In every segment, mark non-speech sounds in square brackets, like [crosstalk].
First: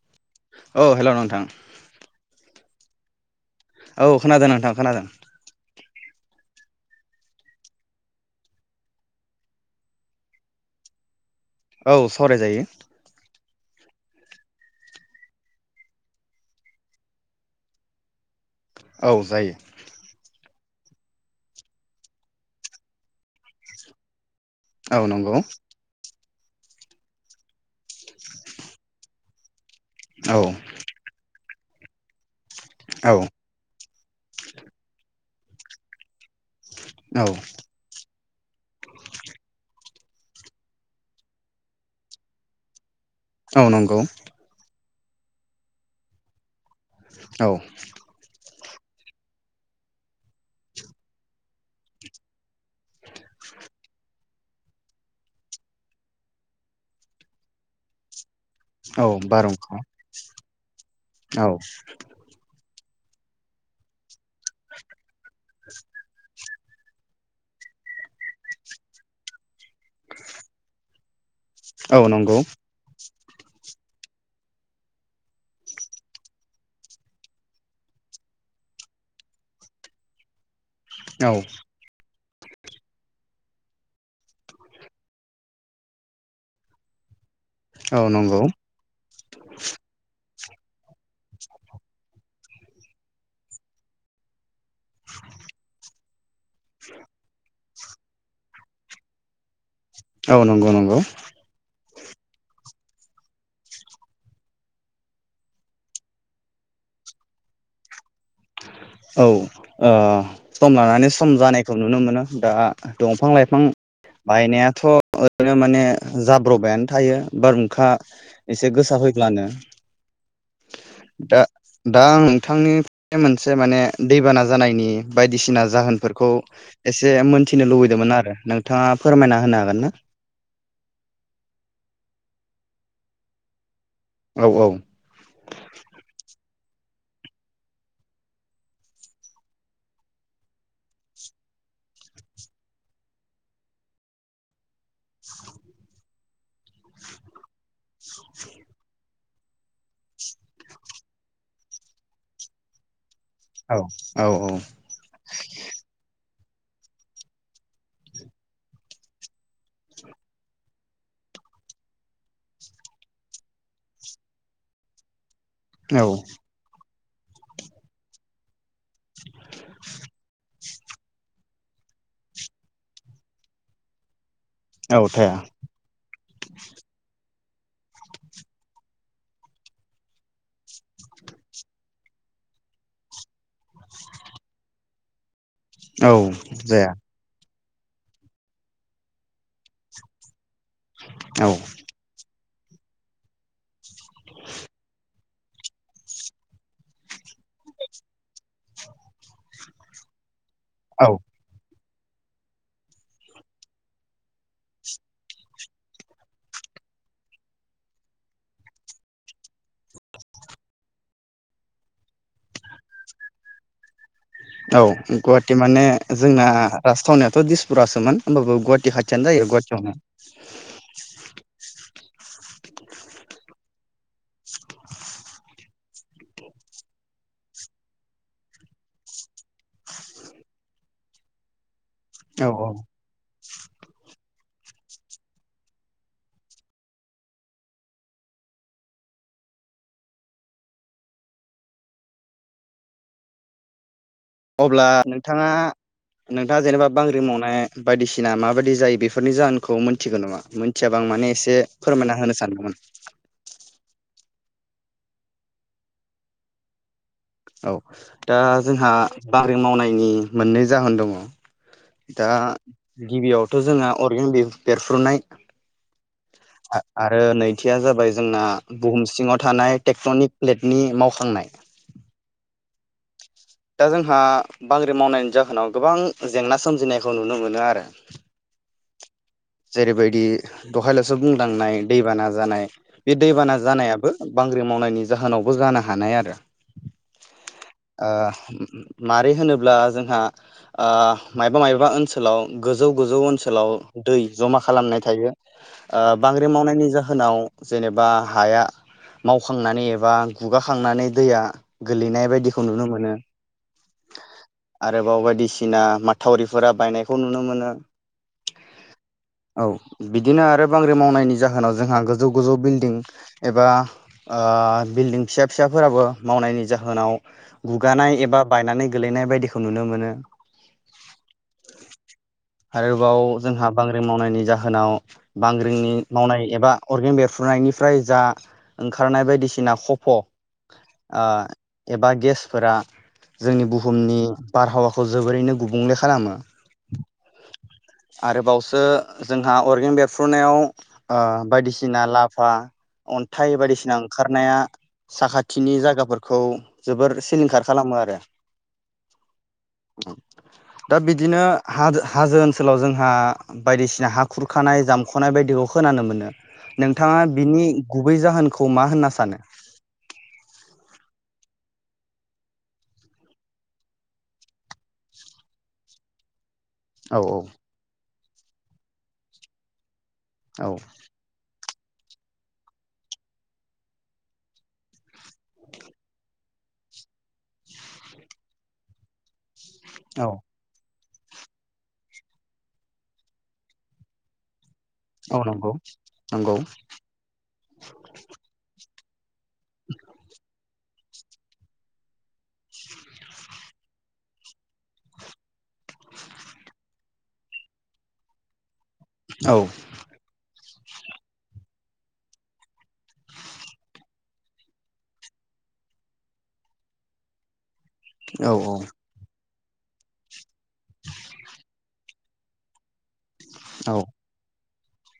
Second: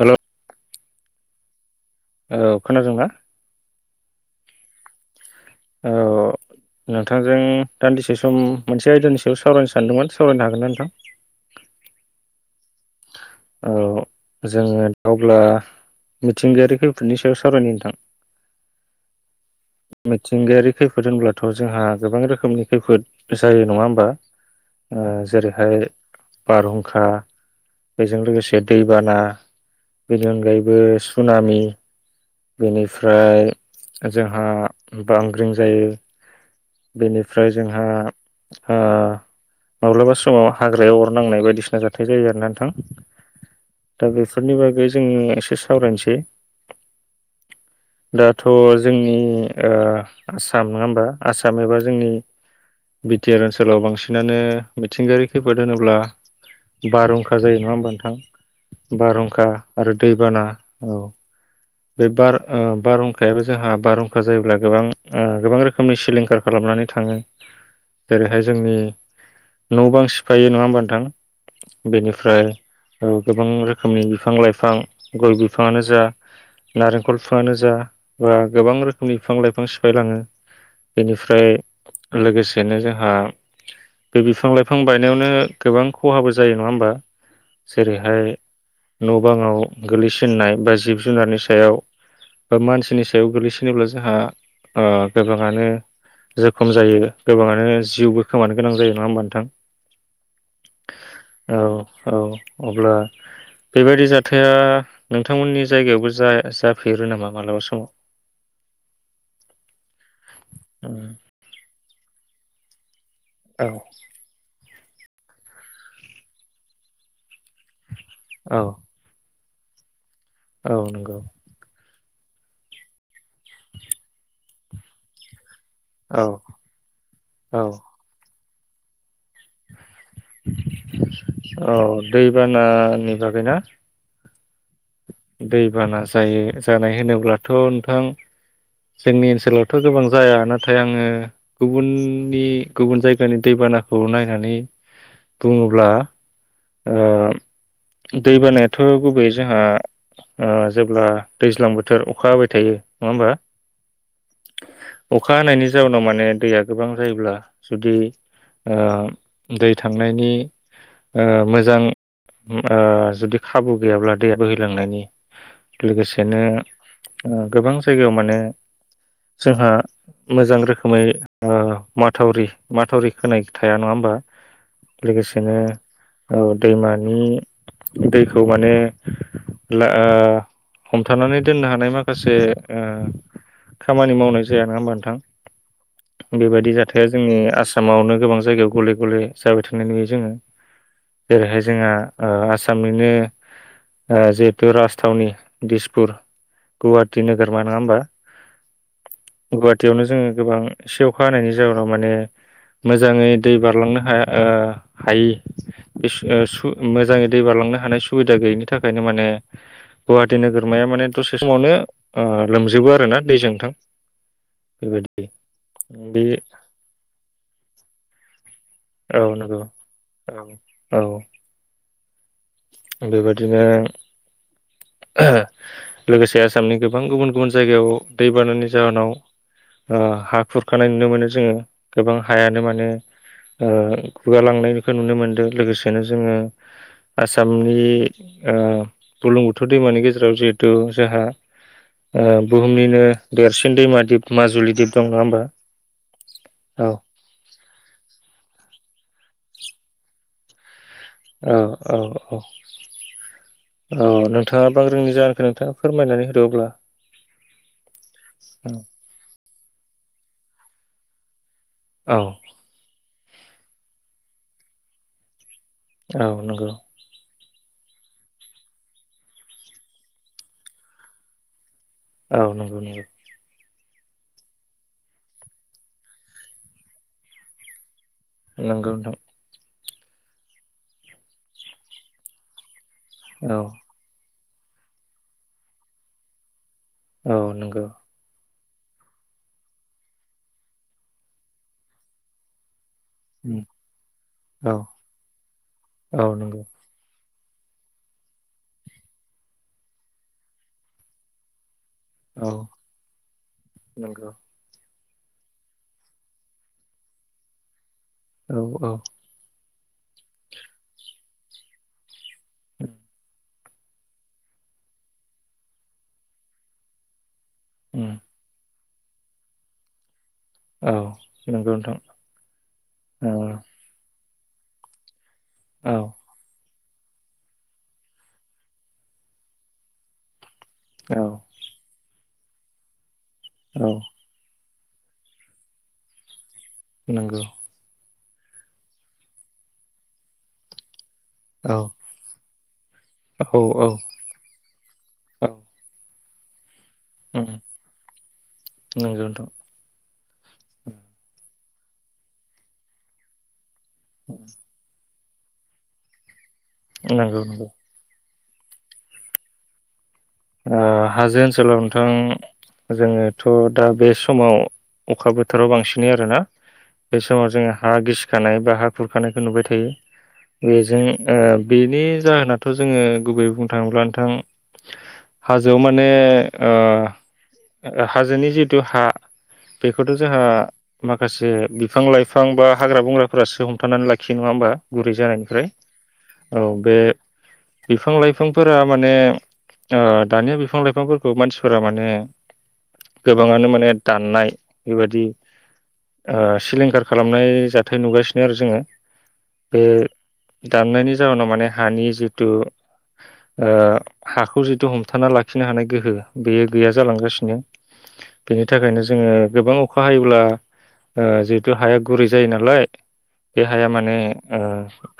हेल' औ हेल' नोंथां। औ खोनादोंना? औ खोनादों नोंथां खोनादों। औ औ नोंथांजों दान्दिसे सम मोनसे आयदानि सायाव सावरायनो सानदोंमोन सावरायनो हागोन ना नोंथां? औ सावराय जायो। औ जोङो दा अब्ला मिथिंगायारि खैफोदनि सायाव सावरायनो नोंथां। औ जायो। थिंगायारि खैफोद होनब्लाथ' जोंहा गोबां रोखोमनि खैफोद जायो नङा होमबा? ओ औ नंगौ जेरैहाय बारहुंखा बेजों लोगोसे दैबाना बेनि औ अनगायैबो सुनामि [inaudible] औ बेनिफ्राय जोंहा बांग्रिं जायो। औ बेनिफ्राय जोंहा ओ माब्लाबा समाव हाग्रायाव अर नांनाय बायदिसिना जाथाय जायो आरो ना नोंथां। औ नंगौ दा बेफोरनि बागै जों एसे सावरायनोसै। औ थ' जोंनि ओ आसाम नङा होमबा आसाम एबा जोंनि बि टि आर ओनसोलाव बांसिनानो मिथिंगायारि खैफोद होनोब्ला बारहुंखा जायो नङा होमबा नोंथां। बारहुंखा आरो दैबाना औ बे बार ओ बारहुंखायाबो जोंहा बार जायोब्ला गोबां ओ गोबां रोखोम [unintelligible] सिलिंखार खालामनानै थाङो जेरैहाय जोंनि न' बां सिफायो नङा होमबा नोंथां औ नंगौ बेनिफ्राय औ गोबां रोखोमनि बिफां लाइफां गय बिफाङानो जा नारेंखल बिफाङानो जा बा गोबां रोखोमनि बिफां लाइफां सिफायलाङो। औ बेनिफ्राय लोगोसेनो जोंहा बे बिफां लाइफां बायनायावनो गोबां खहाबो जायो नङा होमबा। औ जेरैहाय नंगौ न' बाङाव गोलैस नाय बा जिब जुनारनि सायाव मानसिनि सायाव गोग्लैसिनोब्ला जोंहा ओ गोबाङानो जोखोम जायो गोबाङानो जिउबो खोमानो गोनां जायो नङा होमबा नोंथां। औ नंगौ नंगौ। औ औ अब्ला बेबायदि जाथाया नोंथांमोननि जायगायावबो जा जाफेरो नामा मालाबा समाव। औ ओ सम लानानै सम जानायखौ नुनो मोनो दा दंफां लाइफां औ बायनाया थ' ओरैनो माने जाब्रबायानो थायो बारहुंखा औ एसे गोसा फैब्लानो औ नंगौ दा दा आं नोंथांनो बे मोनसे माने दैबाना जानायनि बायदिसिना औ जाहोनफोरखौ एसे औ मोनथिनो लुबैदोंमोन आरो नों थाङा फोरमायना होनो हागोन ना? औ दैबानानि बागै ना? औ औ दैबाना जायो जानाय होनोब्लाथ' नोंथां जोंनि ओनसोलावथ' गोबां जाया नाथाय आङो गुबुननि गुबुन जायगानि दैबानाखौ नायनानै बुङोब्ला ओह दै बानायाथ' गुबै जोंहा ओ जेब्ला दैज्लां बोथोर अखा हाबाय थायो नङा होमबा औ अखा हानायनि जाउनाव माने दैया गोबां जायोब्ला जुदि ओ दै थांनायनि ओ मोजां ओ जुदि खाबु गैयाब्ला दैया बोहैलांनायनि औ लोगोसेनो ओ गोबां जायगायाव माने जोंहा मोजां रोखोमै ओ माथावरि माथावरि खोनाय थाया नङा होमबा? औ थाया लोगोसेनो औ दैमानि दैखौ माने ला ओ हमथानानै दोननो हानाय माखासे ओ खामानि मावनाय जाया नङा होमबा नोंथां। औ बे बायदि जाया जाथाया जोंनि आसा मावनो गोबां जायगायाव गले गले जाबाय थानाय नुयो जोङो। औ जेरैहाय जोंहा ओ आसा सामनिनो ओ जिहेतु राजथावनि दिसपुर गुवाहाटि नोगोरमा नङा होमबा गुवाहाटीयावनो जोङो गोबां एसे औ अखा हानायनि जाउ नाव माने मोजाङै दै बारलांनो ओ हायि बे मोजाङै दै बारालांनो हानाय सुबिदा गैयिनि थाखायनो माने गुवाहाटि नोगोरमाया माने दसे समावनो ओ लोमजोबो आरोना दैजों नोंथां। औ बेबायदि गुवाहाटी माने बे जोंना राजथावनियाथ' दिसपुरासोमोन। होमबाबो गुवाहाटी औ खाथियानो जायो नंगौ गुवाहाटीयावनो बेबायदिनो लोगोसे आसामनि गोबां गुबुन गुबुन जायगायाव दैबानानि जाहोनाव हा खुरखानाय नुनो मोनो जोङो। गोबां औ हायानो औ माने गुगालांनायखौ नुनो मोनदों लोगोसेनो जोङो आसामनि ओ बुरलुं बुथुर दैमानि गेजेराव जिहेथु जोंहा बुहुमनिनो देरसिन दैमा दिप माजुलि अब्ला दिप दं नङा होमबा नोंथाङा नोंथाङा औ जेनेबा बांग्रि मावनाय बायदिसिना माबायदि जायो। बेफोरनि जाहोनखौ मोनथिगोन नामा? मिथियाबा आं माने औ एसे औ फोरमायना होनो औ सानदोंमोन, औ नोंथाङा बांग्रिनि जाहोनखौ नोंथाङा फोरमायनानै होदो अब्ला। औ दा जोंहा बांग्रि मावनायनि मोननै जाहोन दङ। औ दा गिबियाव थ' जोंहा अरगें बेरफ्रुनाय, औ नंगौ आरो नै थिया जाबाय जोंना बुहुम सिङाव थानाय टेक्टनिक प्लेटनि मावखांनाय। औ नंगौ नंगौ। दा जोंहा बांग्रि मावनायनि जाहोनाव गोबां जेंना सोमजिनायखौ नुनो मोनो आरो। नोंगौ नोंथां। जेरैबायदि दहायल'सो बुंलांनाय दैबाना जानाय, बे औ दैबाना जानायाबो बांग्रि मावनायनि जाहोनावबो जानो हानाय आरो, औ नंगौ ओ मारै होनोब्ला जोंहा मायबा मायबा ओनसोलाव गो जौ-गोजौ औ ओनसोलाव दै जमा खालामनाय थायो ओ औ बांग्रि नंगौ मावनायनि जाहोनाव जेनेबा हाया मावखांनानै एबा गुगाखांनानै दैया गोलैनाय औ बायदिखौ नुनो मोनो, नंगौ आरोबाव बायदिसिना माथावरिफोरा बायनायखौ नुनो मोनो, औ औ। औ बिदिनो आरो बांग्रि मावनायनि जाहोनाव जोंहा गोजौ गोजौ बिल्डिं एबा बिल्डिं फिसा फिसाफोराबो मावनायनि जाहोनाव गुगानाय एबा बायनानै गेलैनाय बायदिखौ नुनो मोनो। औ नंगौ नोंथां औ आरोबाव जोंहा बांग्रिं मावनायनि जाहोनाव बांग्रिंनि औ मावनाय एबा अरगें बेरफ्रुनायनिफ्राय जा ओंखारनाय बायदिसिना खफ' आ औ एबा गेस फोरा जोंनि बुहुमनि बारहावाखौ जोबोरैनो गुबुंले खालामो नोंगौ आरोबाव सो जोंहा अरगें बेरफ्रुनायाव ओ औ बायदिसिना लाभा अन्थाइ औ बायदिसिना औ ओंखारनाया साखाथिनि जागाफोर खौ जोबोर सिलिंखार खालामो आरो नंगौ नोंथां दा बिदिनो हा-हाजो ओनसोलाव जोंहा बायदिसिना हा खुरखानाय जाम ख'नाय बायदिखौ खोनानो मोनो। नोंथाङा नंगौ नंगौ बिनि गुबै जाहोन खौ मा होनना सानो ओ हाजो ओनसोलाव नोंथां जोङोथ' दा बे समाव अखा बोथोराव बांसिनै आरोना औ बे समाव जोंङो हा गिसि खानाय बा हा खुरखानायखौ नुबाय थायो औ बेजों ओ बेनि जाहोनाथ' जोंङो गुबैयै बुंनो थाङोब्ला नोंथां हाजोआव माने ओ हाजोनि जिथु हा बेखौथ' औ जोंहा माखासे बिफां लाइफां बा हाग्रा बंग्राफोरासो हमथानानै लाखियो नङा होमबा गुरै औ जानायनिफ्राय नंगौ नंगौ औ बे बिफां लाइफांफोरा माने ओ दानिया बिफां लाइफांफोरखौ मानसिफोरा माने गोबाङानो माने दाननाय बेबायाददि ओ सिलिंखार खालामनाय जाथाय नुगासिनो आरो जोंङो औ दाननायनि जाउनाव माने हानि जिथु ओ हाखौ जि तु हमथाना लाखिनो हानाय गोहोआ बेयो गैया जालांगासिनो औ बेनि थाखायनो जोंङो गोबां अखा हायोब्ला ओ जिहितु हाया गुरै जायो नालाय बे हाया माने औ ओ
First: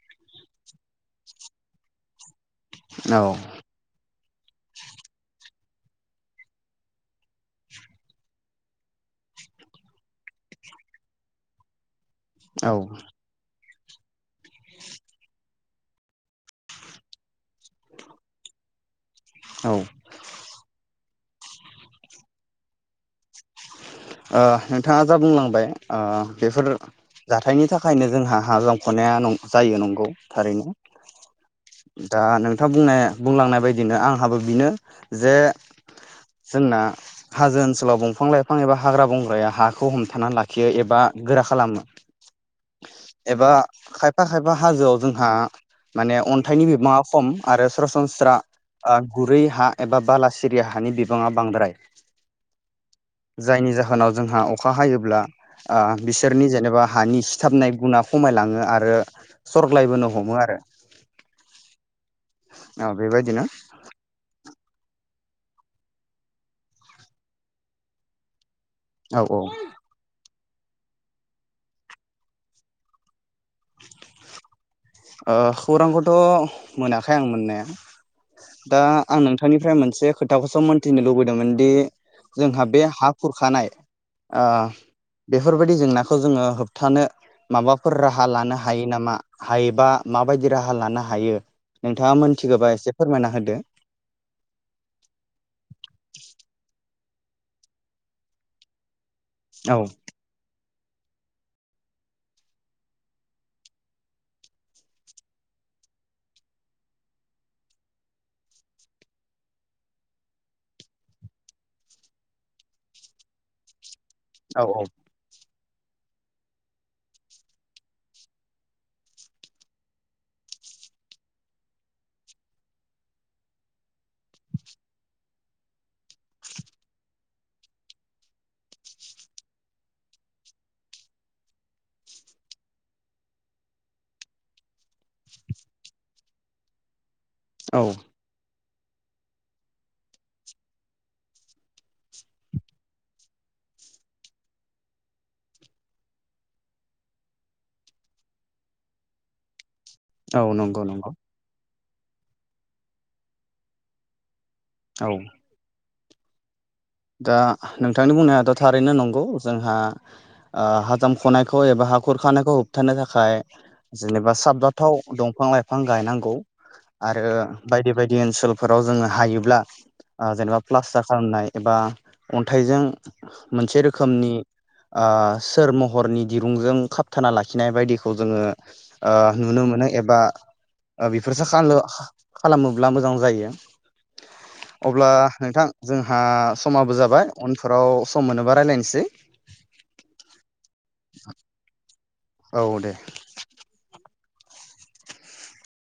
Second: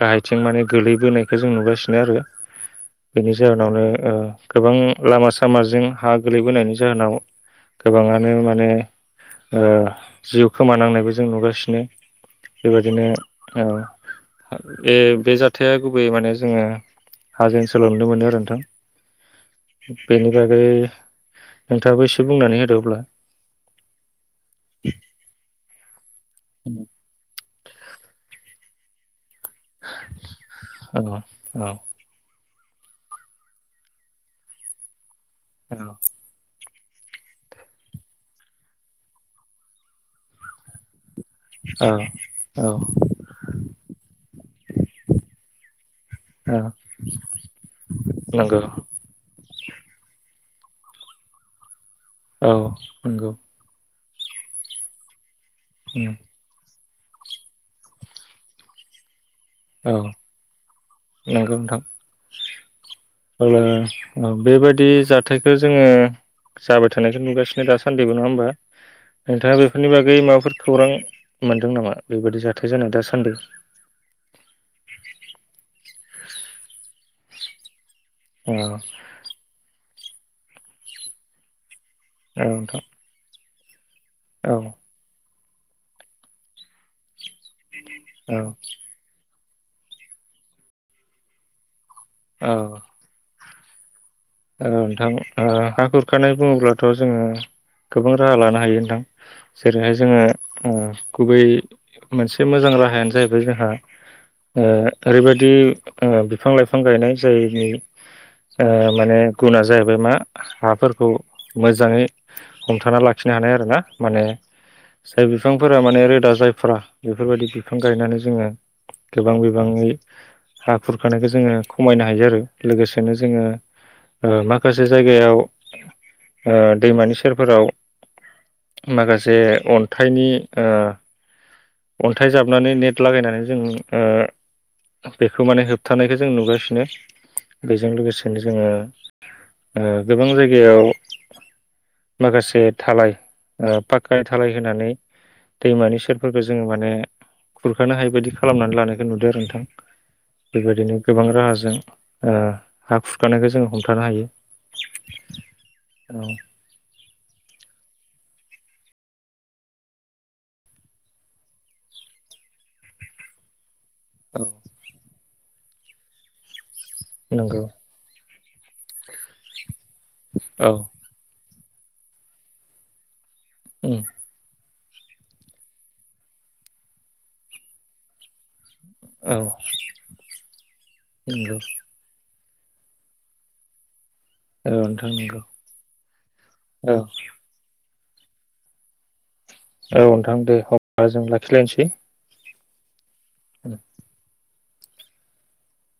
गाहायथिं माने गोलैबोनायखौ जों नुगासिनो आरो औ बेनि जाहोनावनो ओ गोबां लामा सामाजों हा गोलैबोनायनि जाहोनाव गोबाङानो माने ओ जिउ खोमानांनायबो जों नुगासिनो। बेबायदिनो औ औ बे बे जाथाया गुबै माने जोङो हाजों ओनसोलाव नुनो मोनो आरो नोंथां। ओ बेनि बागै नोंथाङाबो एसे बुंनानै होदो अब्ला नोंथाङा जा बुंलांबाय ओ बेफोर जा हाथायनि थाखायनो जोंहा हा जाख'नाया नं जायो नंगौ थारैनो औ औ दा नों थां बुंनाय बुंलांनाय बायदिनो आंहाबो बिनो जे औ जोंना हाजो ओनसोलाव दंफां लाइ फां एबा हाग्रा बंग्राया हाखौ हमथानानानै लाखियो एबा गोरा खालामो औ एबा खायफा खायफा हाजोआव जोंहा माने औ अन्थाइनि बिबाङा खम आरो सरासनस्रा नंगौ ओ गुरै हा एबा बालासि सिरिया हानि बिबाङा बांद्राय औ नंगौ जायनि जाहोनाव जोंहा अखा हायोब्ला ओ औ बिसोरनि जेनेबा हानि सिथाबनाय गुना खमायलाङो आरो। सरग्लायबोनो हमो आरो नंगौ नोंथां ओ बे अब्ला बेबायद बि जाथायखौ जोङो जाबाय थानायखौ नुगासिनो दासान्दिबो नङा होमबा? औ औ नोंथाङा बेफोरनि बागै माबाफोर खौरां मोनदों नामा बेबायदि जाथाय जानाय दा सानदि? अ खौरांखौथ' मोनाखै आं मोननाया। औ दा आं नोंथांनिफ्राय मोनसे खोथाखौसो मोनथिनो लुबैदोंमोन दि औ जोंहा बे नोंथां हा खुरखानाय ओ औ बेफोरबायदि जेंनाखौ जोङो होबथानो माबाफोर राहा औ लानो हायो नामा? हायोबा माबायदि राहा लानो हायो? नोंथाङा औ मोनथिगौबा एसे होदो। औ औ जोङो गोबां राहा लानो हायो नोंथां। औ जेरैहाय जोङो ओ गुबै मोनसे मोजां राहायानो जाहैबाय जोंहा ओ ओरैबायदि ओ बिफां लाइफां गायनाय जायनि ओ माने गुना जाहैबाय मा हाफोरखौ मोजाङै हमथाना लाखिनो हानाय आरोना। माने औ औ जाय बिफ बिफांफोरा माने रोदा जायफ्रा बेफोरबायदि बिफां गायनानै जोङो गोबां बिबाङै हा खुरखानायखौ जोङो खमायनो हायो आरो। लोगोसेनो जोङो ओ माखासे जायगायाव ओ दैमानि सेरफोराव माखासे अन्थाइनि ओ अन्थाइ जाबनानै नेट लागायनानै जों ओ बेखौ माने होबथानायखौ जों नुगासिनो। बेजों औ लोगोसेनो जोङो ओ गोबां जायगायाव माखासे धालाय ओ पाखकानि धालाय होनानै दैमानि सेरफोर खौ जोङो माने खुरखानो हायि बायदि खालामनानै लानायखौ नुदों आरो नोंथां। औ नंगौ बेबायदिनो नंगौ गोबां राहाजों ओ हा खुरखानायखौ जोंङो हमथानो हायो। औ। औ। दा नोंथांनि बुंनायाथ' थारैनो नंगौ जोंहा ओ हा जामख'नायखौ एबा हा खुरखानायखौ होबथानो थाखाय जेनेबा औ साबजाथाव दं फां लाइफां गायनांगौ। आरो नंगौ बायदि बायदि ओनसोल फोराव जोङो हायोब्ला ओ जेनेबा औ प्लास्टार खालामनाय एबा अन्थाइजों मोनसे उम रोखोमनि‌ ओ सोर महरनि दिरुंजों खाबथाना लाखिनाय बायदिखौ जोङो ओ औ नुनो मोनो एबा बेफोर नंगौ साखानलु खालामोब्ला मोजां जायो। औ नोंथां अब्ला नंगौ नोंथां जों आ समाबो औ जाबाय उनफोराव सम मोनोबा रायलायनोसै। औ नोंथां दे होनबा जों लाखिलायनोसै। औ दे। उम।